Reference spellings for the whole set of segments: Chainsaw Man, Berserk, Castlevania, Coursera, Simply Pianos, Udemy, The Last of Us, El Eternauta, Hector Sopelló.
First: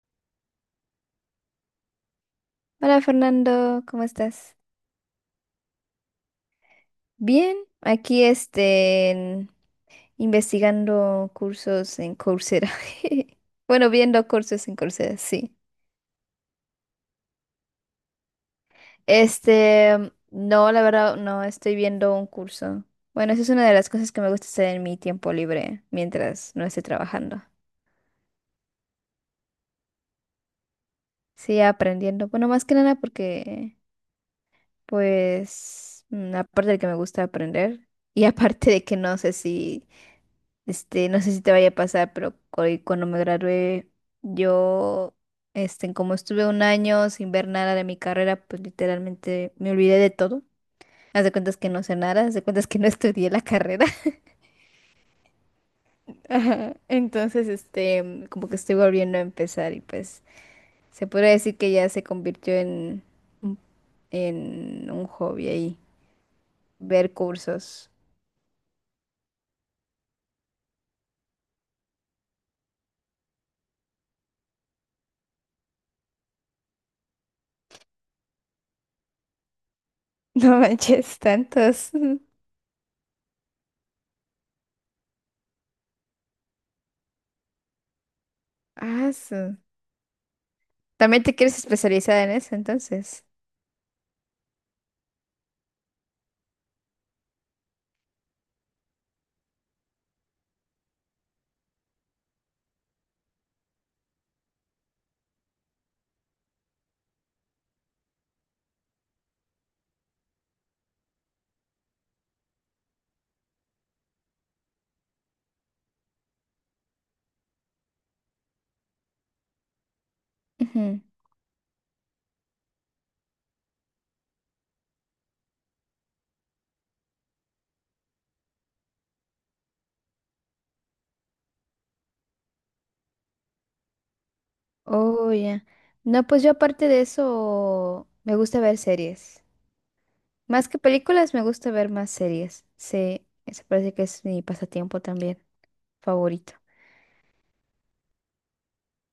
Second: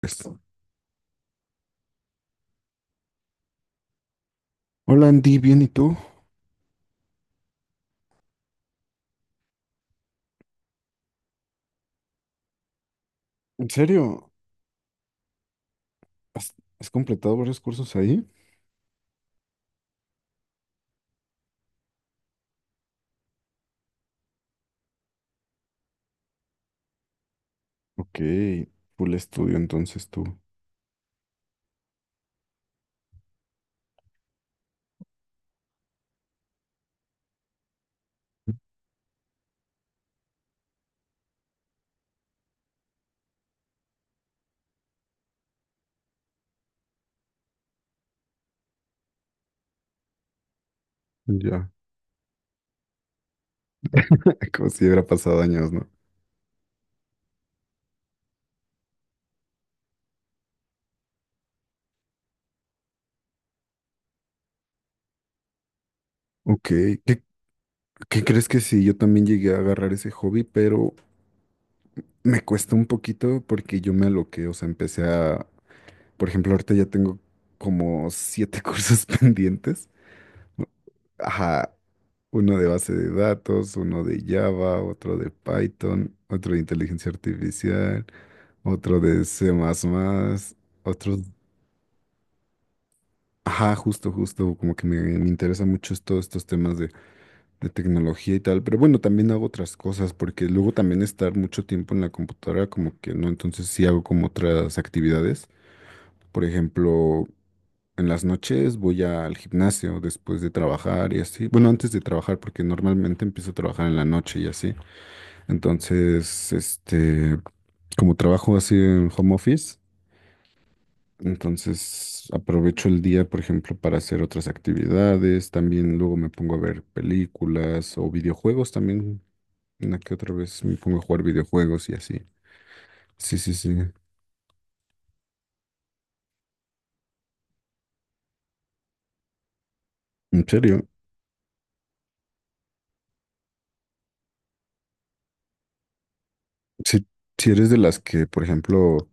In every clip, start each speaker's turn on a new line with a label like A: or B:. A: Pues,
B: Hola Fernando, ¿cómo estás?
A: hola Andy, bien, ¿y tú?
B: Bien, aquí investigando cursos en Coursera.
A: ¿En
B: Bueno, viendo
A: serio?
B: cursos en Coursera, sí.
A: ¿Has, ¿has completado varios cursos ahí?
B: No, la verdad, no estoy viendo un curso. Bueno, eso es una de las cosas que me gusta hacer en mi tiempo libre, mientras no esté trabajando.
A: Ok, full estudio entonces tú.
B: Sí, aprendiendo. Bueno, más que nada porque, pues, aparte de que me gusta aprender, y aparte de que no sé si te vaya a pasar, pero cuando me gradué, yo, como estuve un año sin ver nada de mi carrera, pues literalmente me olvidé de todo. Haz de cuentas que
A: Ya.
B: no sé nada, haz de cuentas que no estudié la carrera.
A: Como si hubiera pasado años, ¿no?
B: Ajá. Entonces, como que estoy volviendo a empezar y pues se podría decir que ya se convirtió un- en un hobby ahí,
A: Ok,
B: ver
A: ¿qué,
B: cursos.
A: ¿qué crees que sí? Yo también llegué a agarrar ese hobby, pero me cuesta un poquito porque yo me aloqué, o sea, empecé a... Por ejemplo, ahorita ya tengo como siete cursos pendientes.
B: No
A: ¿No?
B: manches,
A: Ajá,
B: tantos.
A: uno de base de datos, uno de Java, otro de Python, otro de inteligencia artificial. Otro
B: Ah,
A: de C++, otro...
B: ¿también te quieres especializar en eso entonces?
A: Ajá, justo, justo, como que me interesan mucho es todos estos temas de tecnología y tal, pero bueno, también hago otras cosas, porque luego también estar mucho tiempo en la computadora, como que no, entonces sí hago como otras actividades, por ejemplo, en las noches voy al gimnasio después de trabajar y así, bueno, antes de trabajar, porque normalmente empiezo a trabajar en la noche y así, entonces, este, como trabajo así en home office.
B: Ujú.
A: Entonces aprovecho el día, por ejemplo, para hacer otras actividades. También luego me pongo a ver películas o videojuegos también. Una que otra vez me pongo a jugar videojuegos y así. Sí, sí, sí.
B: Oh, ya. No, pues yo aparte de eso, me gusta ver series.
A: ¿En
B: Más que
A: serio?
B: películas, me gusta ver más series. Sí, eso parece que es mi pasatiempo también favorito.
A: Si, si eres de las que, por ejemplo,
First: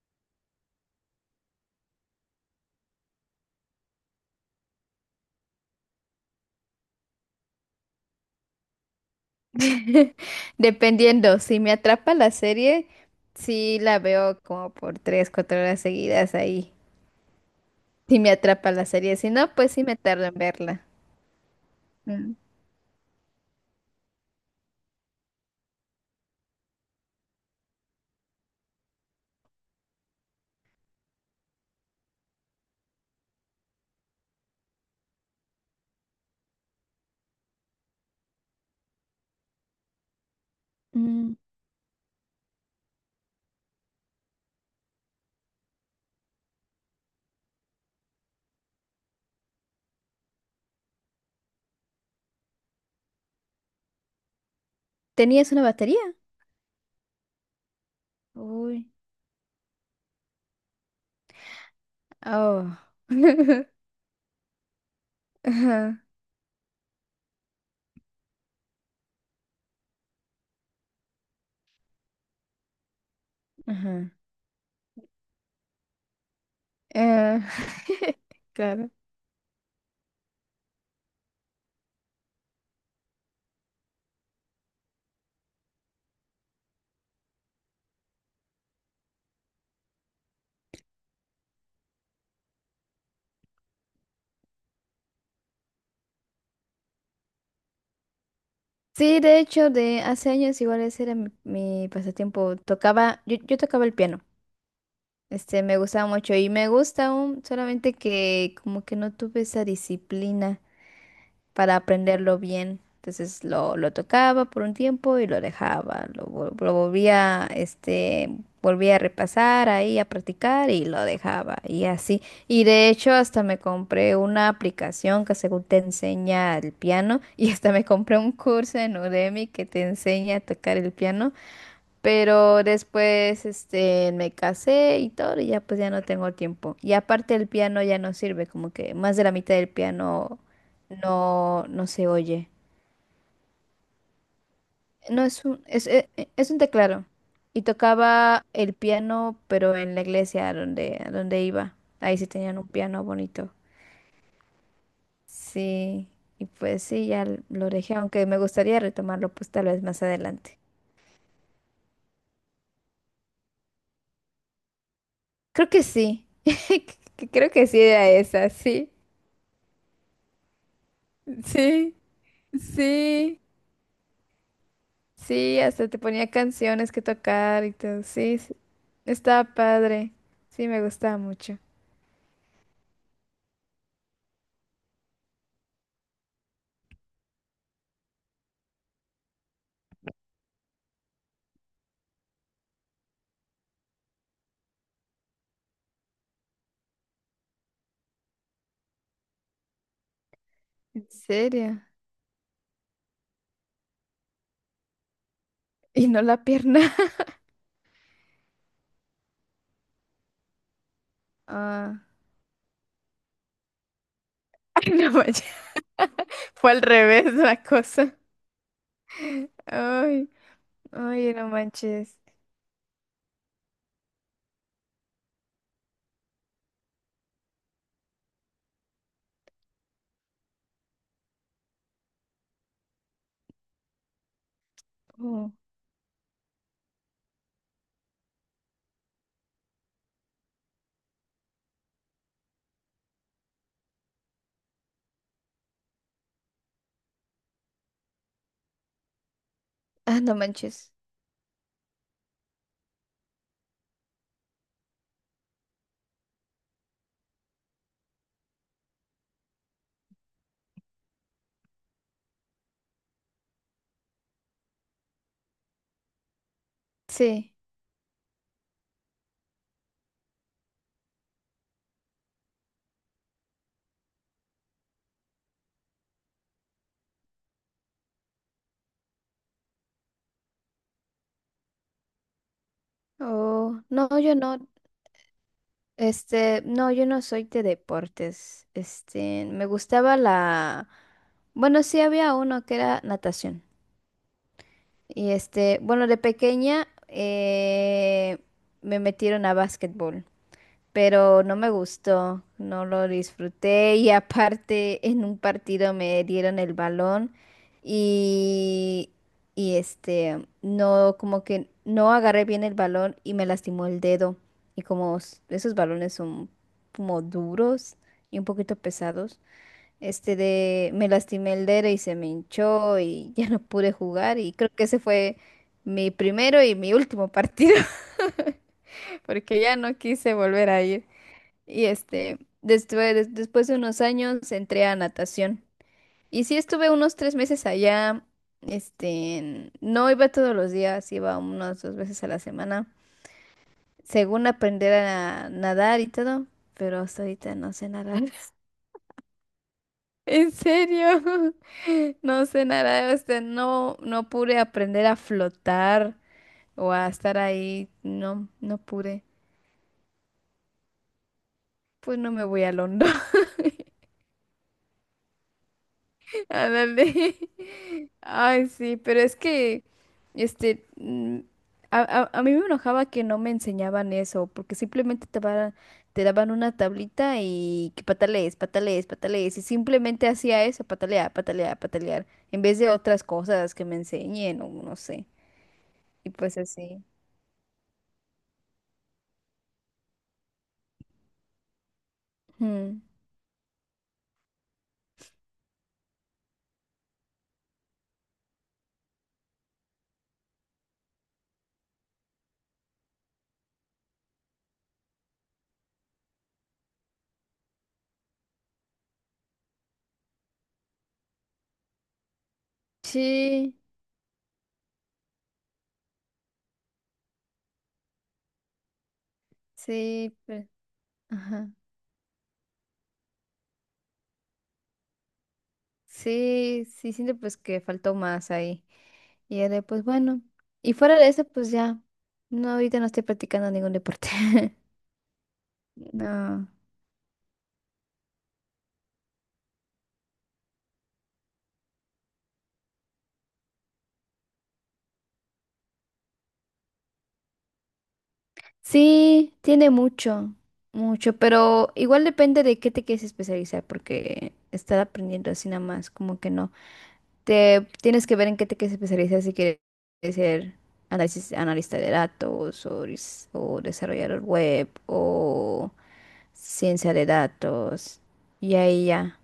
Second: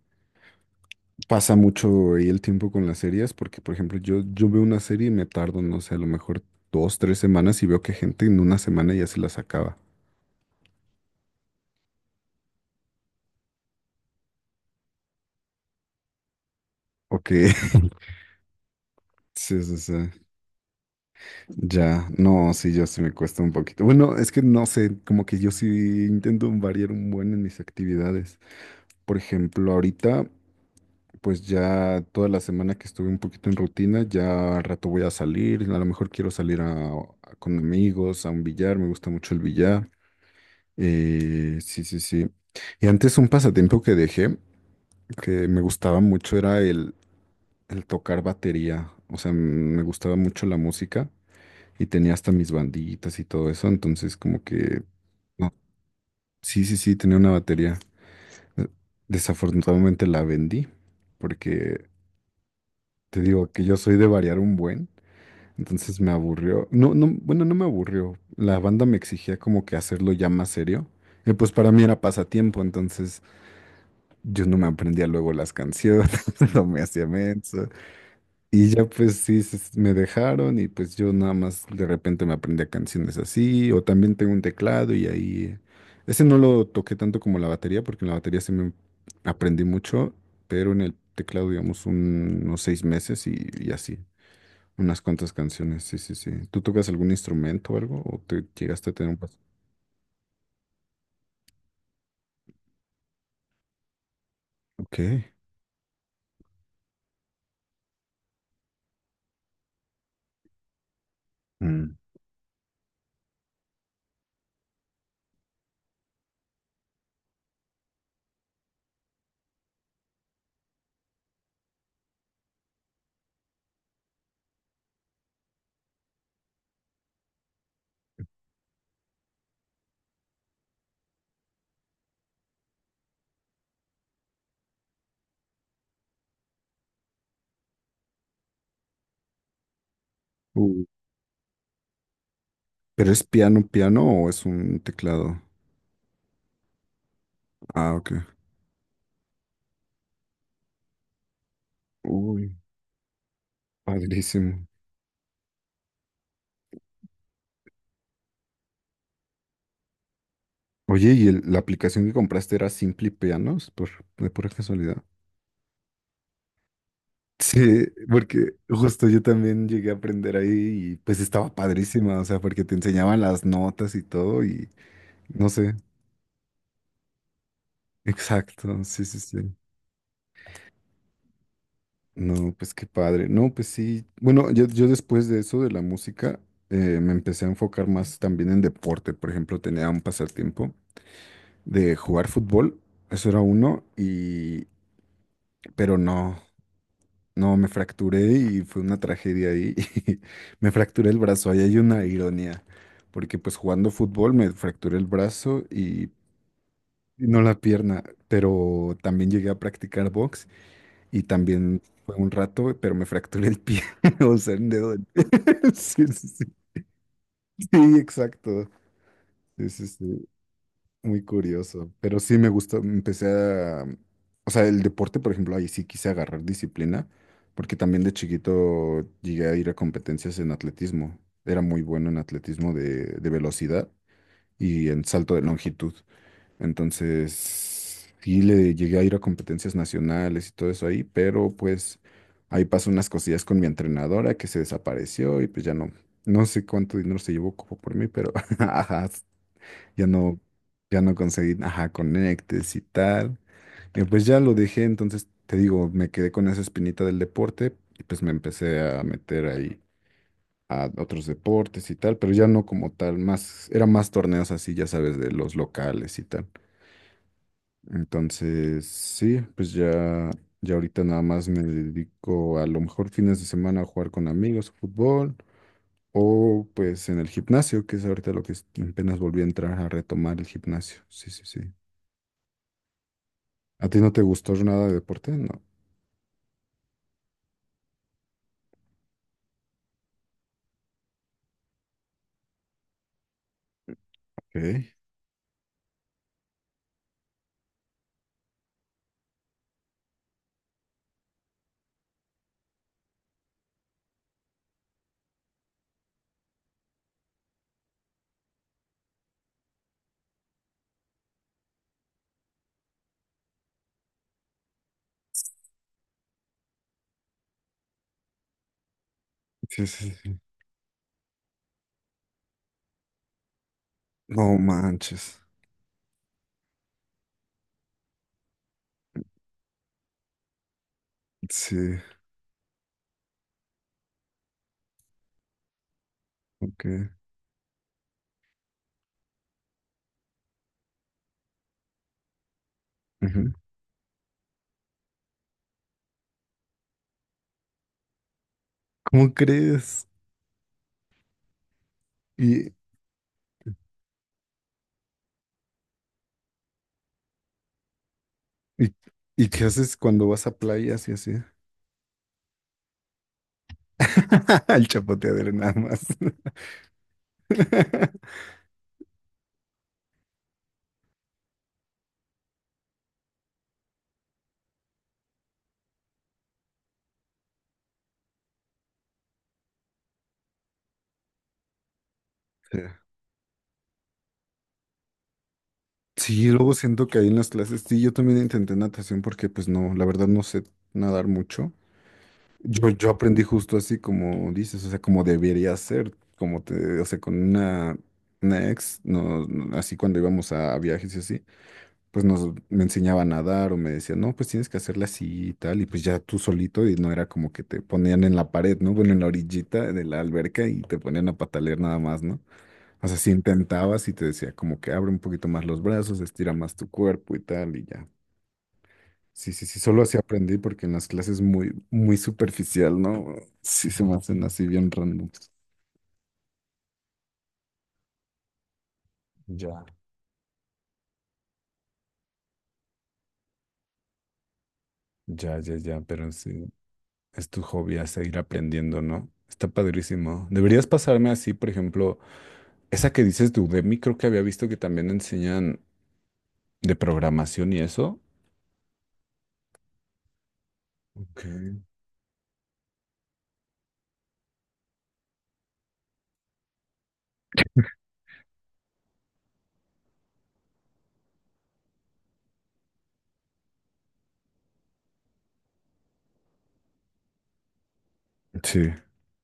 A: pasa mucho ahí el tiempo con las series, porque, por ejemplo, yo veo una serie y me tardo, no sé, a lo mejor dos, tres semanas y veo que gente en una semana ya se las acaba.
B: Dependiendo, si me atrapa la serie, sí la veo como por 3, 4 horas seguidas ahí.
A: Ok.
B: Si me atrapa la serie, si no,
A: Sí,
B: pues
A: sí,
B: sí me
A: sí.
B: tardo en verla.
A: Ya,
B: Mm.
A: no, sí, yo sí me cuesta un poquito. Bueno, es que no sé, como que yo sí intento variar un buen en mis actividades. Por ejemplo, ahorita, pues ya toda la semana que estuve un poquito en rutina, ya al rato voy a salir, a lo mejor quiero salir con amigos, a un billar, me gusta mucho el billar.
B: Mm,
A: Sí, sí, sí. Y antes un pasatiempo que dejé, que me gustaba mucho, era el tocar batería. O sea, me gustaba mucho la música, y tenía hasta mis banditas y todo eso, entonces como que,
B: ¿tenías
A: no,
B: una batería?
A: sí, sí, sí, tenía una batería. Eh,
B: Uy.
A: Desafortunadamente la vendí, porque
B: Oh.
A: te digo que yo soy de variar un buen, entonces
B: Ajá.
A: me aburrió. No, no, bueno, no me aburrió. La banda me exigía como que hacerlo ya más serio. Y pues para mí era pasatiempo, entonces
B: Ajá.
A: yo no me aprendía luego las canciones, no me hacía
B: Eh,
A: menso. Y ya
B: Claro.
A: pues sí, me dejaron y pues yo nada más de repente me aprendía canciones así, o también tengo un teclado y ahí, ese no lo toqué tanto como la batería, porque en la batería se me aprendí mucho, pero en el teclado digamos unos seis meses y así, unas cuantas canciones, sí, sí, sí. ¿Tú tocas algún instrumento o algo? ¿O te llegaste a tener un...
B: Sí,
A: pas-?
B: de hecho, de hace años igual ese era mi pasatiempo. Yo tocaba el piano.
A: Ok.
B: Me gustaba mucho y me gusta aún, solamente que como que no tuve esa disciplina para
A: Mm.
B: aprenderlo bien. Entonces lo tocaba por un tiempo y lo dejaba, lo volvía a repasar ahí, a practicar y lo dejaba y así. Y de hecho hasta me compré una aplicación que según te enseña el piano y hasta me compré un curso en Udemy que te enseña a tocar el piano, pero después, me casé y todo, y ya pues ya no tengo tiempo. Y aparte el piano ya no sirve, como que más de la mitad del piano
A: Uh,
B: no, no se oye.
A: ¿pero es piano, piano o es un
B: No
A: teclado?
B: es un, es, e- e- es un teclado. Y
A: Ah, ok.
B: tocaba el piano, pero en la iglesia a donde, iba. Ahí sí
A: Uy,
B: tenían un piano bonito.
A: padrísimo.
B: Sí, y pues sí, ya lo dejé, aunque me gustaría retomarlo pues tal vez más adelante.
A: Oye, ¿y la aplicación que compraste era Simply Pianos? Por, de pura casualidad.
B: Creo que sí. Creo que sí
A: Sí,
B: era esa,
A: porque
B: sí.
A: justo yo también llegué a aprender ahí y pues estaba
B: Sí.
A: padrísima, o sea, porque te enseñaban
B: Sí,
A: las notas y todo y no
B: sí,
A: sé,
B: hasta te ponía canciones que tocar y todo. Sí, sí,
A: exacto, sí, sí,
B: estaba
A: sí.
B: padre. Sí, me gustaba mucho.
A: No, pues qué padre. No, pues sí. Bueno, yo después de eso de la música me empecé a enfocar más también en deporte. Por ejemplo, tenía un pasatiempo de jugar fútbol, eso era uno, y pero no. No, me fracturé y fue una tragedia ahí. Me
B: ¿En
A: fracturé el brazo. Ahí hay
B: serio?
A: una ironía, porque pues jugando fútbol me fracturé el brazo
B: ¿Y no la pierna?
A: y no la pierna, pero también llegué a practicar box y también
B: Ah,
A: fue un rato, pero me fracturé el pie, o sea, el dedo
B: ay,
A: del
B: no
A: pie.
B: manches.
A: Sí, sí, sí.
B: Fue al revés la
A: Sí,
B: cosa.
A: exacto. Sí, sí, sí.
B: Ay,
A: Muy
B: ay, no
A: curioso,
B: manches.
A: pero sí me gustó, empecé a, o sea, el deporte, por ejemplo, ahí sí quise agarrar disciplina, porque también de chiquito llegué a ir a competencias en atletismo, era muy bueno en atletismo de velocidad y en salto de
B: Oh,
A: longitud, entonces sí le llegué a ir a competencias nacionales y todo eso ahí, pero pues ahí pasó unas cosillas con mi entrenadora que se desapareció y pues ya no, no sé cuánto dinero se llevó como por mí, pero ajá, ya
B: ah, no
A: no,
B: manches.
A: ya no conseguí, ajá, conectes y tal. Y pues ya lo dejé, entonces te digo, me quedé con esa espinita del deporte y pues me empecé a meter ahí a otros deportes y tal, pero ya no como tal, más, eran más torneos así, ya sabes, de los locales y tal.
B: Sí.
A: Entonces, sí, pues ya, ya ahorita nada más me dedico a lo mejor fines de semana a jugar con amigos, fútbol, o pues en el gimnasio, que es ahorita lo que apenas volví a entrar a retomar el gimnasio. Sí, sí, sí.
B: Oh,
A: ¿A ti
B: no,
A: no te
B: yo
A: gustó
B: no.
A: nada de deporte? No.
B: No, yo no soy de deportes. Me gustaba la. Bueno, sí había uno que era natación.
A: Ok.
B: Y bueno, de pequeña me metieron a básquetbol, pero no me gustó, no lo disfruté y aparte en un partido me dieron el balón y, no, como que no agarré bien el balón y me lastimó el dedo. Y como esos balones son como duros y un poquito pesados.
A: Sí, sí,
B: Este
A: sí.
B: de me lastimé el dedo y se me hinchó y ya no pude jugar y
A: No
B: creo que ese
A: manches.
B: fue mi primero y mi último partido porque ya no quise volver a ir. Y
A: Sí,
B: después de unos años entré a natación y sí estuve
A: ok.
B: unos 3 meses allá. No iba todos los días, iba unas dos veces a la semana,
A: Ujú.
B: según aprender a nadar y todo, pero hasta ahorita no sé nadar.
A: ¿Cómo crees?
B: ¿En serio? No sé
A: ¿Y,
B: nada, no, no pude aprender a flotar o a estar ahí. No, no
A: y,
B: pude.
A: ¿y qué haces cuando vas a playas y así?
B: Pues no me voy al hondo.
A: El chapoteadero nada más.
B: Ándale. Ay, sí, pero es que, este, mm, a mí me enojaba que no me enseñaban eso, porque simplemente te daban, una tablita y que patalees, patalees, patalees, y simplemente hacía eso, patalear, patalear, patalear, en
A: Sí.
B: vez de otras cosas que me enseñen o no sé. Y
A: Sí,
B: pues
A: luego
B: así.
A: siento que ahí en las clases, sí, yo también intenté natación porque pues no, la verdad no sé nadar mucho.
B: Mm.
A: Yo aprendí justo así como dices, o sea, como debería ser, como te, o sea, con una ex, no, no, así cuando íbamos a viajes y así, pues nos me enseñaba a nadar o me decía, no, pues tienes que hacerla así y tal, y pues ya tú solito, y no era como que te ponían en la pared, ¿no? Bueno, en la orillita de la alberca y te ponían a patalear nada más, ¿no? O sea, si
B: Sí,
A: intentabas y te decía como que abre un poquito más los brazos, estira más tu cuerpo y tal, y ya, sí, sí, sí, solo así
B: sí,
A: aprendí
B: pues,
A: porque en las clases
B: ajá.
A: muy, muy superficial, ¿no? Sí se me hacen así bien random.
B: Sí, sí, siento pues que faltó más ahí. Y ya
A: Ya,
B: pues bueno. Y fuera de eso, pues ya. No, ahorita no estoy practicando ningún deporte.
A: ya, ya, ya, pero
B: No.
A: sí, es tu hobby a seguir aprendiendo, ¿no? Está padrísimo. Deberías pasarme así, por ejemplo, esa que dices de Udemy, creo que había visto que también enseñan de programación y eso.
B: Sí, tiene mucho, mucho,
A: Ok.
B: pero igual depende de qué te quieres especializar, porque estar aprendiendo así nada más, como que no. Te tienes que ver en qué te quieres especializar si quieres ser analista de datos o desarrollador web o ciencia de datos. Y
A: Sí.
B: ahí ya,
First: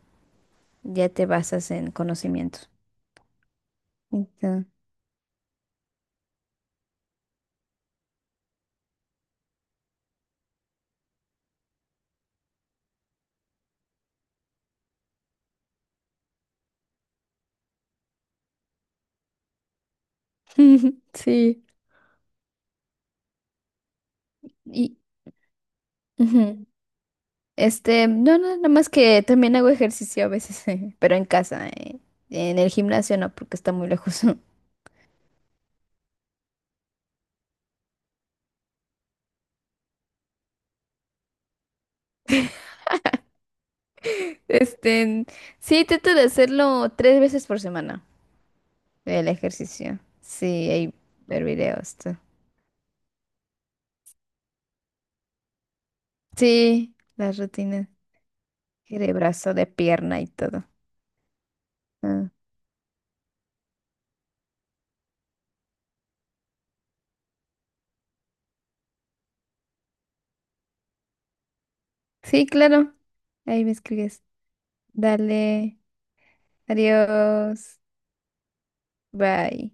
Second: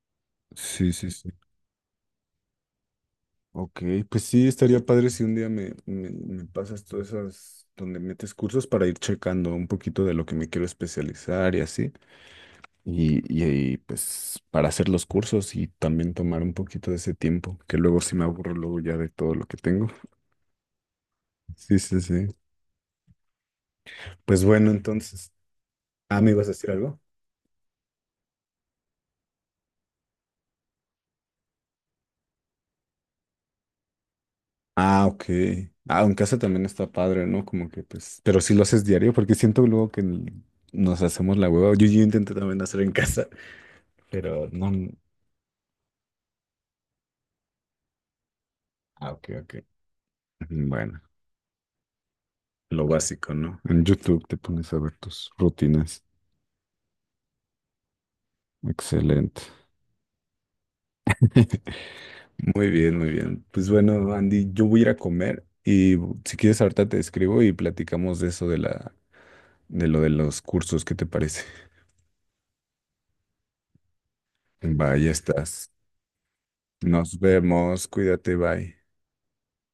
A: Sí,
B: ya
A: sí,
B: te
A: sí.
B: basas en conocimientos.
A: Ok, pues sí,
B: Entonces,
A: estaría padre si un día me pasas todas esas donde metes cursos para ir checando un poquito de lo que me quiero especializar y así. Ahí, pues para hacer los cursos y también tomar un poquito de ese tiempo, que luego sí me aburro luego ya de todo lo que tengo.
B: sí.
A: Sí, sí, sí. Pues bueno,
B: Y
A: entonces, ah, ¿me ibas a
B: ujú,
A: decir algo?
B: no, no, nada más que también hago ejercicio a veces, pero en casa, en el gimnasio no, porque está muy lejos.
A: Ah, ok. Ah, en casa también está padre, ¿no? Como que pues, pero si lo haces diario, porque siento luego que nos hacemos la hueva. Yo intenté también hacer en casa, pero no.
B: Este, sí, trato de hacerlo tres veces por semana.
A: Ah, ok,
B: El
A: ok.
B: ejercicio. Sí, hay
A: Bueno,
B: ver videos. Tú.
A: lo básico, ¿no? En YouTube te pones a ver tus rutinas.
B: Sí, las rutinas. De
A: Excelente.
B: brazo, de pierna y todo. Ah,
A: Muy bien, muy bien. Pues bueno, Andy, yo voy a ir a comer y si quieres ahorita te escribo y platicamos de eso de la, de lo de los cursos, ¿qué te parece?
B: sí, claro. Ahí me escribes.
A: Va, vaya, estás.
B: Dale.
A: Nos
B: Adiós.
A: vemos, cuídate, bye.
B: Bye.